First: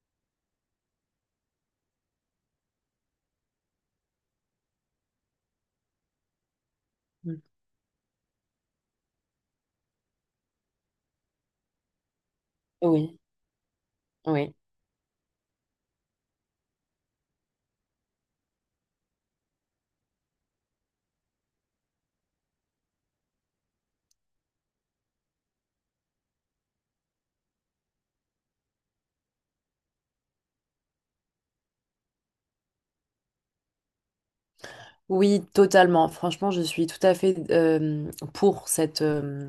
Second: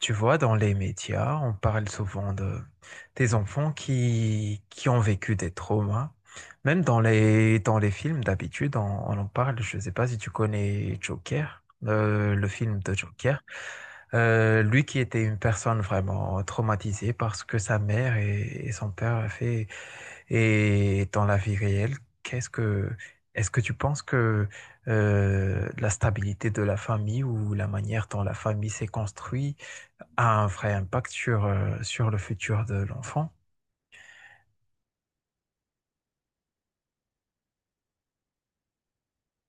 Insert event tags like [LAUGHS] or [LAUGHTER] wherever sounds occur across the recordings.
Tu vois, dans les médias, on parle souvent de des enfants qui ont vécu des traumas. Même dans Mm. les, dans les films, d'habitude, on en parle. Je ne sais pas si tu connais Joker, le film de Oui, Joker. oui. Lui qui était une personne vraiment traumatisée parce que sa mère et son père a fait, et dans la vie réelle, qu'est-ce que, est-ce que tu penses que la stabilité de la famille ou la manière dont la famille s'est construite a un vrai impact sur, sur le futur de l'enfant Oui, totalement. Franchement, je suis tout à fait pour cette,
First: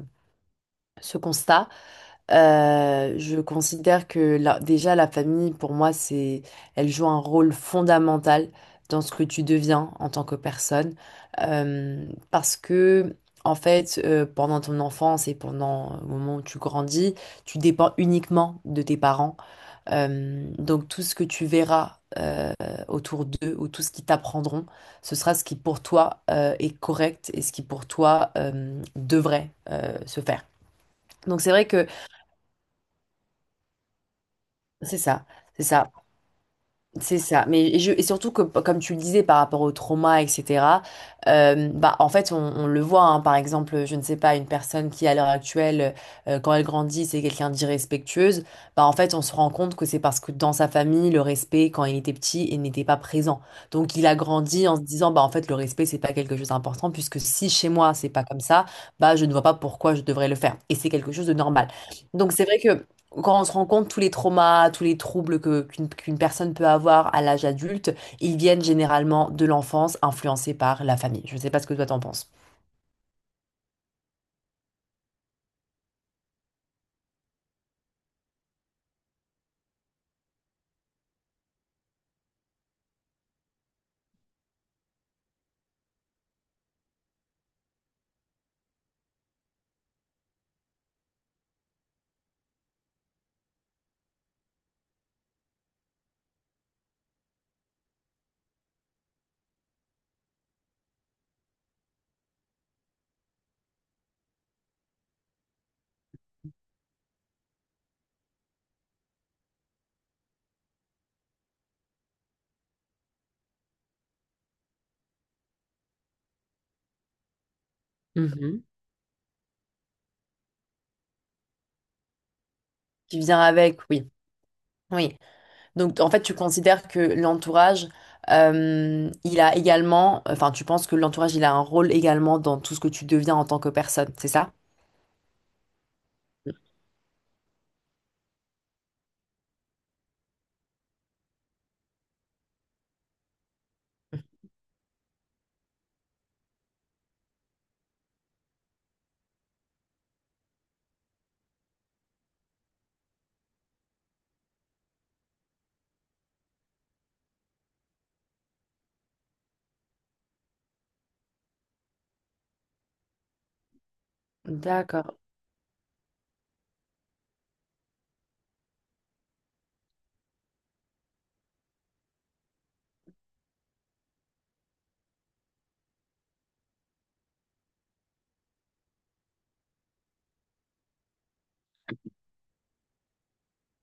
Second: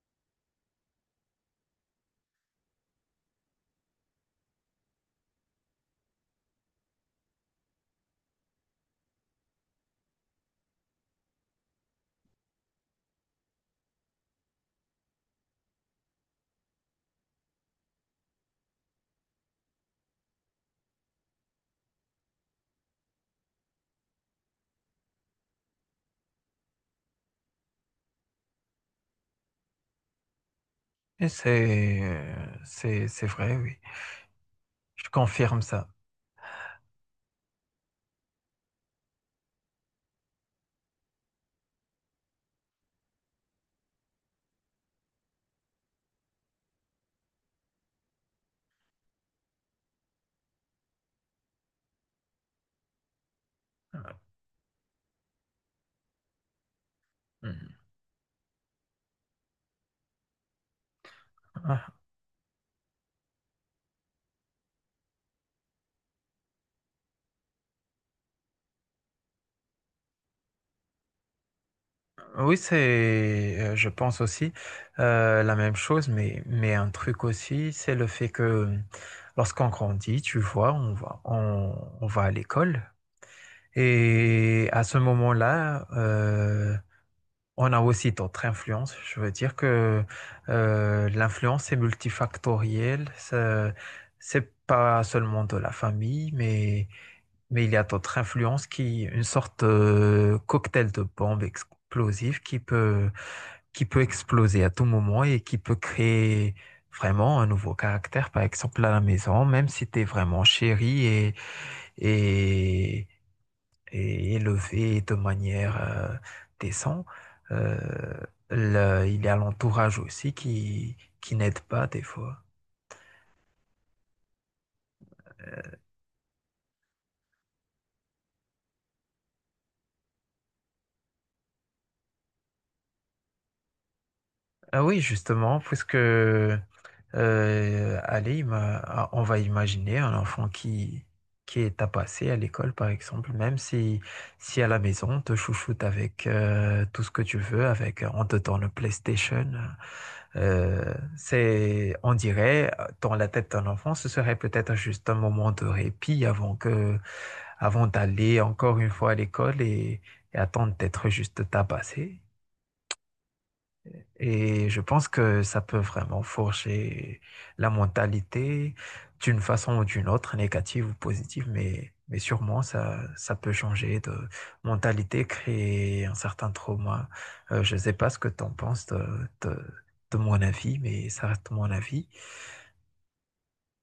ce constat. Je considère que déjà la famille, pour moi, elle joue un rôle fondamental dans ce que tu deviens en tant que personne. Parce que, en fait, pendant ton enfance et pendant le moment où tu grandis, tu dépends uniquement de tes parents. Donc tout ce que tu verras autour d'eux ou tout ce qu'ils t'apprendront, ce sera ce qui pour toi est correct et ce qui pour toi devrait se faire. et Donc c'est vrai que c'est, c'est vrai, oui. c'est Je ça, confirme c'est ça. ça. C'est ça. Mais je, et surtout que, comme tu le disais, par rapport au trauma, etc., bah, en fait, on le voit, hein. Par exemple, je ne sais pas, une personne qui, à l'heure actuelle, quand elle grandit, c'est quelqu'un d'irrespectueuse, bah, en fait, on se rend compte que c'est parce que dans sa famille, le respect, quand il était petit, il n'était pas présent. Donc, il Heu, a grandi en se disant, bah, en fait, le respect, c'est pas quelque chose d'important, puisque si chez mmh, moi, c'est pas comme ça, bah, je ne vois pas pourquoi je devrais le faire. Et c'est quelque chose de normal. Donc, c'est vrai que quand on se rend compte tous les traumas, tous les troubles que, qu'une personne peut avoir à l'âge adulte, ils viennent généralement de l'enfance, influencés par la famille. Je ne sais pas ce que toi t'en penses. oui, c'est, je pense aussi, la même chose, mais un truc aussi, c'est le fait que, lorsqu'on grandit, tu vois, on va à l'école et à ce moment-là, on a aussi d'autres influences. Je veux dire que l'influence est multifactorielle. Ce c'est pas seulement de la famille, mais il y a d'autres influences qui, une sorte de cocktail de bombe explosive qui peut exploser à tout moment et qui peut créer vraiment un nouveau caractère, par exemple à la maison, même si tu es vraiment chéri et et élevé de manière décente. Euh, Mhm. Il y a l'entourage aussi qui n'aide pas des fois. Qui vient avec, oui. Oui. Donc en fait, tu considères que l'entourage, il a également, enfin, tu penses que l'entourage, il a un rôle également dans tout ce que tu deviens en tant que personne, c'est ça? Ah oui, justement, puisque allez, on va imaginer un enfant qui est tabassé à l'école, par exemple, même si, si à la maison, on te chouchoute avec tout ce que tu veux, avec, on te donne le PlayStation. C'est, on dirait, dans la tête d'un enfant, ce serait peut-être juste un moment de répit avant que, avant d'aller encore une fois à l'école et attendre d'être juste tabassé. Et je pense D'accord. que ça peut vraiment forger la mentalité d'une façon ou d'une autre, négative ou positive, mais sûrement ça, ça peut changer de mentalité, créer un certain trauma. Je ne sais pas ce que tu en penses de, de, de mon avis, mais ça reste mon avis.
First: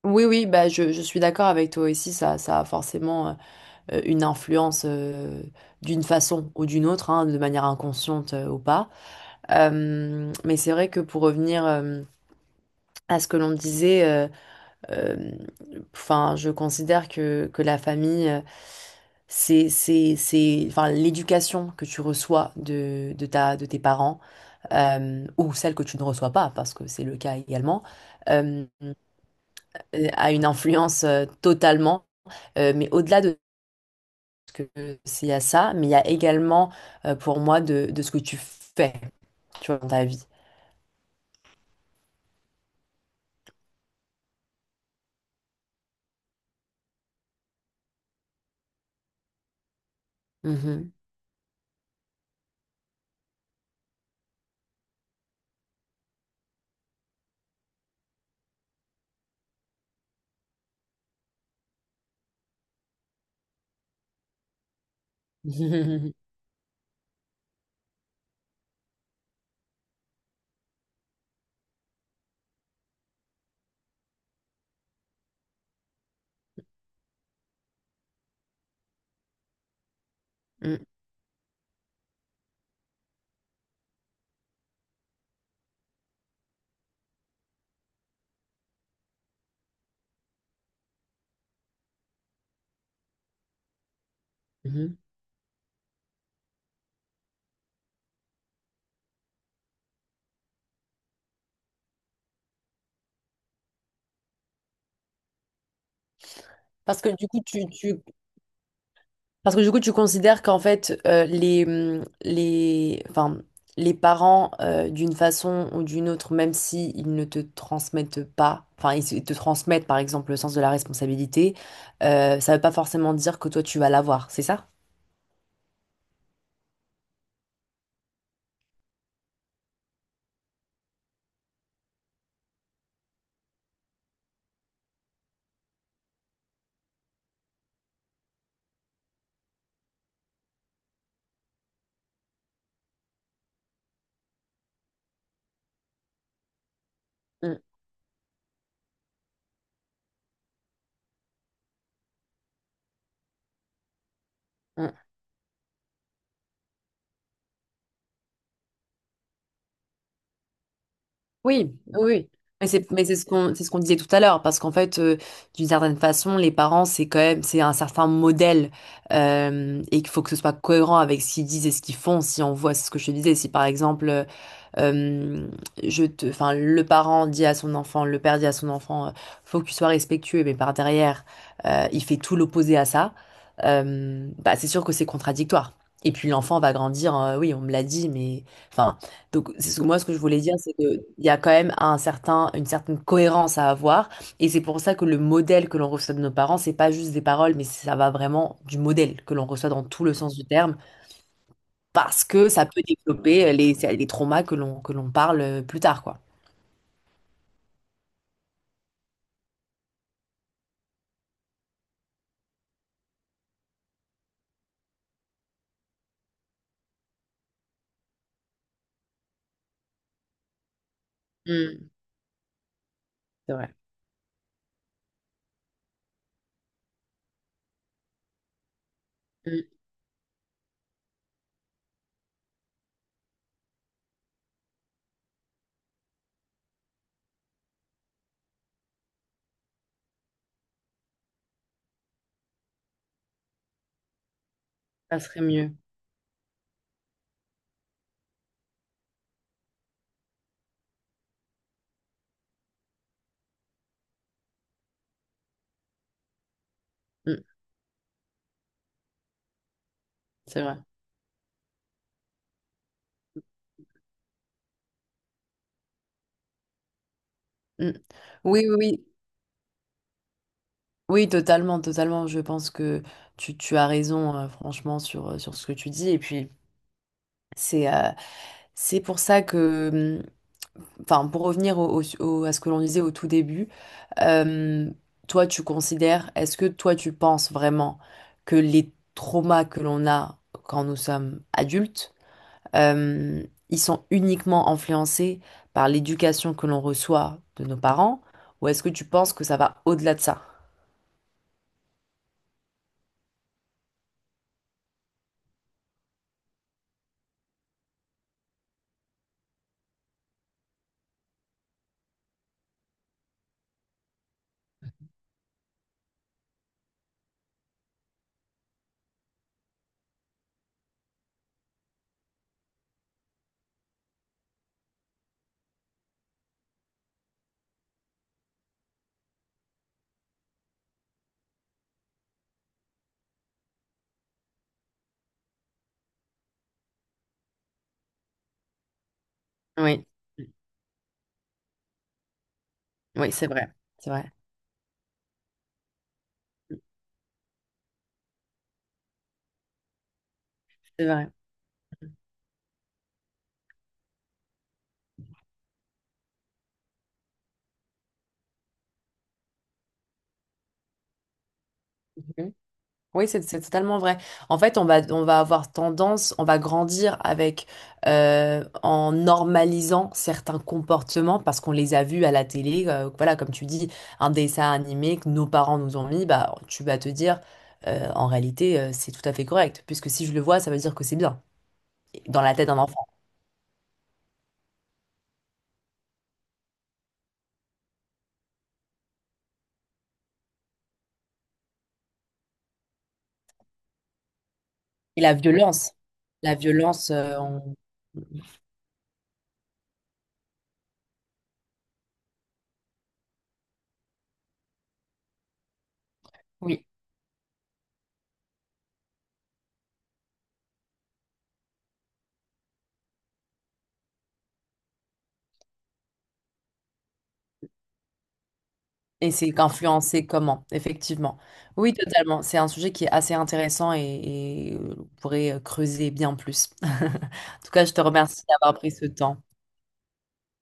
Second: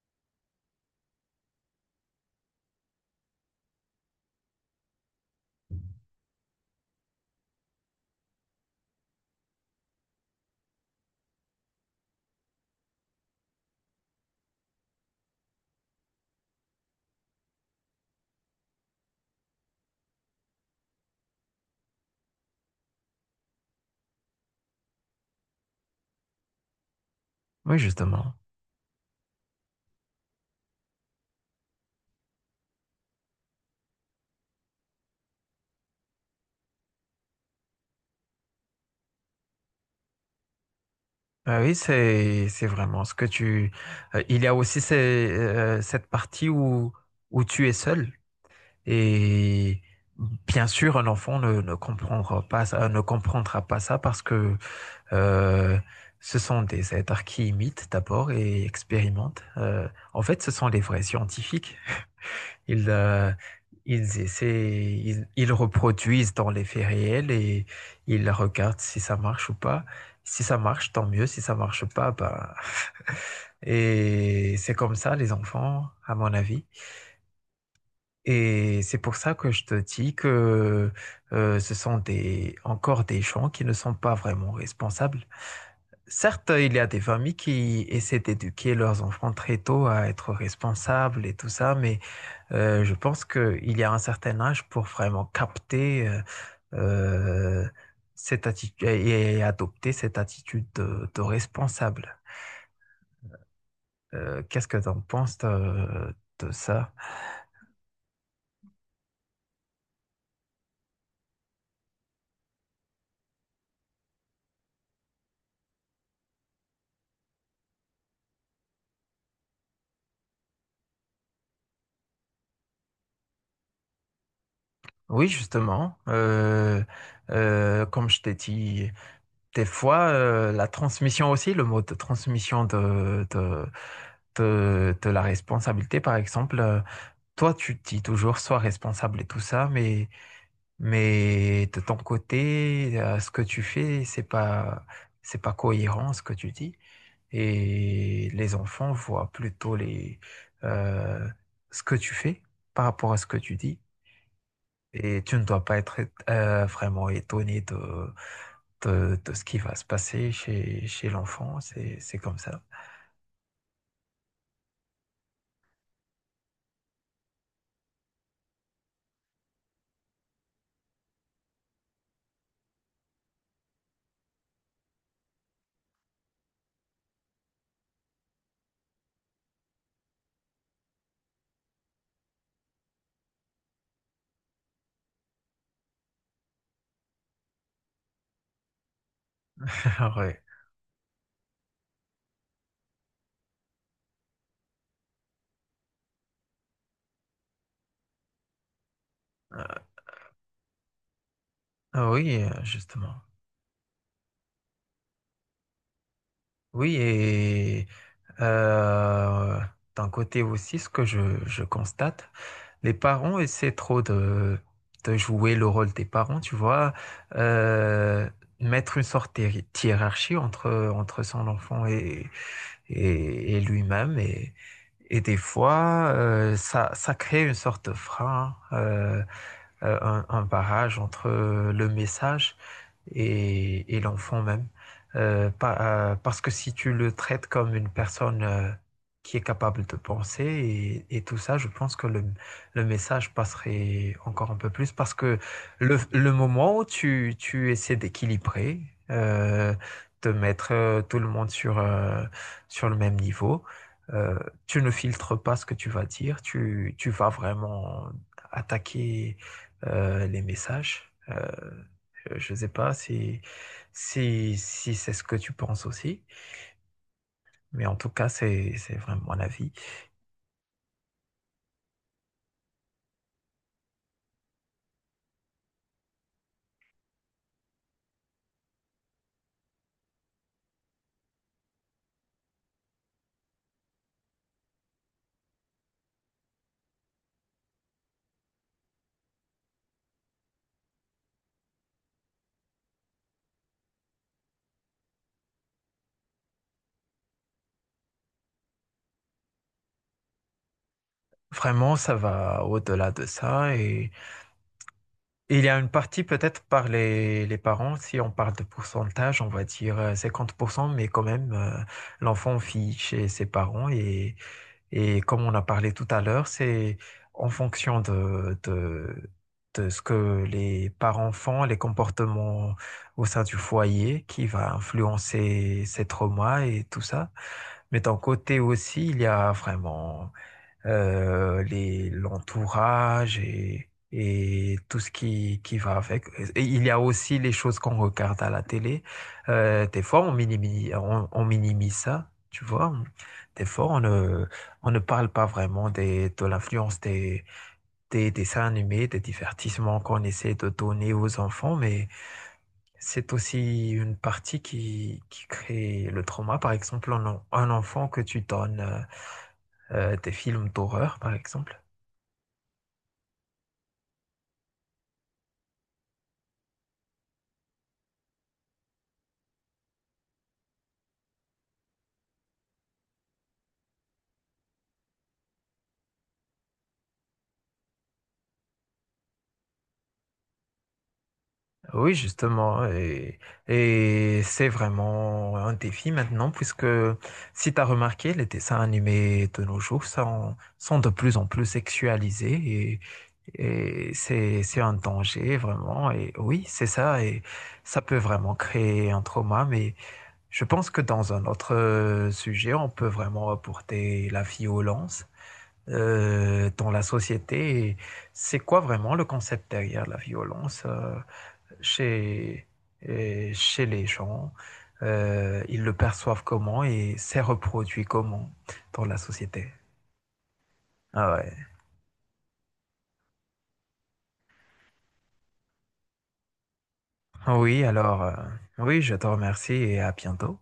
Oui, oui, bah je suis d'accord avec toi aussi, ça a forcément. Une influence d'une façon ou d'une autre, hein, de manière inconsciente ou pas. Mais c'est vrai que pour revenir à ce que l'on disait, euh, enfin, je considère que la famille, c'est, enfin, l'éducation que tu reçois de ta, de tes parents, ou celle que tu ne reçois pas, parce que c'est le cas Oui, également, justement. euh, a une influence totalement. Mais au-delà de que c'est à ça, mais il y a également pour moi de ce que tu fais, tu vois, dans ta vie. Ah oui, c'est vraiment ce que tu... il y a aussi cette partie où, où tu es seul. Et bien Mhm. sûr, un enfant ne comprendra pas ça, ne comprendra pas ça parce que euh, ce sont des êtres qui imitent d'abord et expérimentent. En fait, ce sont les vrais scientifiques. Ils, euh, ils essaient, ils [LAUGHS] reproduisent dans les faits réels et ils regardent si ça marche ou pas. Si ça marche, tant mieux. Si ça marche pas, bah... [LAUGHS] Et c'est comme ça, les enfants, à mon avis. Et c'est pour ça que je te dis Mm, que ce sont encore des gens qui ne sont pas vraiment responsables. Certes, il y a des familles qui essaient d'éduquer leurs enfants très tôt à être responsables et tout ça, mais je pense qu'il y a un certain âge pour mhm. vraiment capter euh, cette attitude et adopter cette attitude de responsable. Qu'est-ce que tu en penses de ça? Parce que du coup, tu, tu- Parce que du coup, tu considères qu'en fait, les, enfin, les parents, d'une façon ou d'une autre, même si ils ne te transmettent pas, enfin, ils te transmettent, par exemple, le sens de la responsabilité, ça ne veut pas forcément dire que toi, tu vas l'avoir, c'est ça? Oui, justement. Comme je t'ai dit, des fois, la transmission aussi, le mode de transmission de la responsabilité, par exemple, toi, tu te dis toujours sois responsable et tout ça, mais de ton côté, ce que tu fais, c'est pas cohérent ce que tu dis. Mm, Et les enfants voient plutôt euh, ce que tu fais par rapport à ce que tu dis. mm, Et tu ne dois pas être vraiment étonné de, de ce qui va se passer chez, chez l'enfant. oui, oui. C'est Oui. comme ça. Mais c'est ce qu'on disait tout à l'heure, parce qu'en fait, d'une certaine façon, les parents, c'est quand même, c'est un certain modèle, et qu'il faut que ce soit cohérent avec ce qu'ils disent et ce qu'ils font. Si on voit, c'est ce que je te disais, si par exemple, euh, je te, enfin, le parent dit à son enfant, le père dit à son enfant, faut que tu sois respectueux, mais par derrière, il fait tout l'opposé à ça, bah, c'est sûr que c'est contradictoire. Et puis l'enfant va grandir, oui, on me l'a dit, mais, enfin. Donc, c'est ce que moi, ce que [LAUGHS] je Ouais. voulais dire, c'est qu'il y a quand même un certain, une certaine cohérence à avoir. Et c'est pour ça que le modèle que l'on reçoit de nos parents, c'est pas juste des paroles, mais ça va vraiment du modèle que l'on Euh, reçoit dans tout le sens du terme, ah parce oui, que ça peut justement. développer les traumas que l'on parle plus tard, quoi. Oui, et euh, d'un côté aussi, ce que je constate, les parents essaient trop de jouer le rôle des parents, tu vois, euh, mettre une sorte hiérarchie entre, entre son enfant Mm, et, c'est et vrai. lui-même. Et des fois, ça crée une sorte de frein, Mm, un barrage entre le message et l'enfant même. Parce que si tu le traites comme une personne qui est capable de penser et tout ça, je pense que le message passerait encore un peu plus parce ça que serait mieux. Le moment où tu essaies d'équilibrer, euh, de mettre tout le monde sur, sur le même niveau, euh, tu ne filtres pas ce que tu vas dire, tu vas Mm, vraiment attaquer les c'est vrai. messages. Je ne sais pas si, si c'est ce que tu penses aussi, mais Mm. en tout cas, Oui, oui, c'est oui. vraiment mon avis. Oui, totalement, totalement. Je pense que tu as raison, franchement, sur, sur ce que tu dis. Et puis, c'est euh, c'est pour ça que. Mmh, enfin, pour revenir à ce que l'on disait au tout début, euh, toi, tu considères, est-ce que toi, tu penses vraiment que les traumas que l'on a quand nous sommes adultes, euh, ils sont uniquement influencés par l'éducation que l'on reçoit de nos parents, ou est-ce que tu penses que ça va au-delà de ça? Vraiment, ça va au-delà de ça. Et il y a une partie peut-être par les parents, si on parle de pourcentage, on va dire 50%, mais quand même, l'enfant fiche chez ses parents et comme on a parlé tout à l'heure, c'est en fonction de ce que les parents font, les comportements au sein du foyer qui va influencer ces traumas et tout ça. Mais d'un côté aussi, il y a vraiment l'entourage et tout ce qui va avec. Et il y a aussi les choses qu'on regarde à la télé. Des Oui, fois, on minimise, on minimise ça, tu vois. oui, c'est Des vrai, fois, c'est vrai, on ne parle pas vraiment des, de l'influence des dessins animés, des divertissements qu'on essaie de c'est donner vrai. aux enfants, mais c'est aussi une partie qui crée le trauma. Par exemple, un enfant que tu donnes des films d'horreur, par exemple. Oui, c'est totalement vrai. En fait, on va avoir tendance, on va grandir avec, en normalisant certains comportements parce qu'on les a vus à la télé. Euh, voilà, comme tu dis, un dessin animé que nos parents nous ont mis, bah, tu vas te dire, en réalité, c'est tout à fait correct. Puisque si je le vois, ça veut dire que c'est bien, Oui, dans la tête d'un justement, enfant. Et c'est vraiment un défi maintenant, puisque si tu as remarqué, les dessins animés de nos jours sont, sont de plus en plus sexualisés et c'est un Et danger vraiment. Et la oui, c'est violence, ça, et ça peut vraiment créer un trauma, mais je pense que dans un autre sujet, on peut vraiment apporter la violence oui. dans la société. Et c'est quoi vraiment le concept derrière la violence? Chez, Chez les gens, ils le perçoivent comment et c'est reproduit comment dans la Et c'est société. influencé comment, Ah effectivement. ouais. Oui, totalement. C'est un sujet qui est assez intéressant et on pourrait creuser bien plus. [LAUGHS] En tout Oui, cas, je te alors, remercie d'avoir pris oui, ce je te temps. remercie et à bientôt.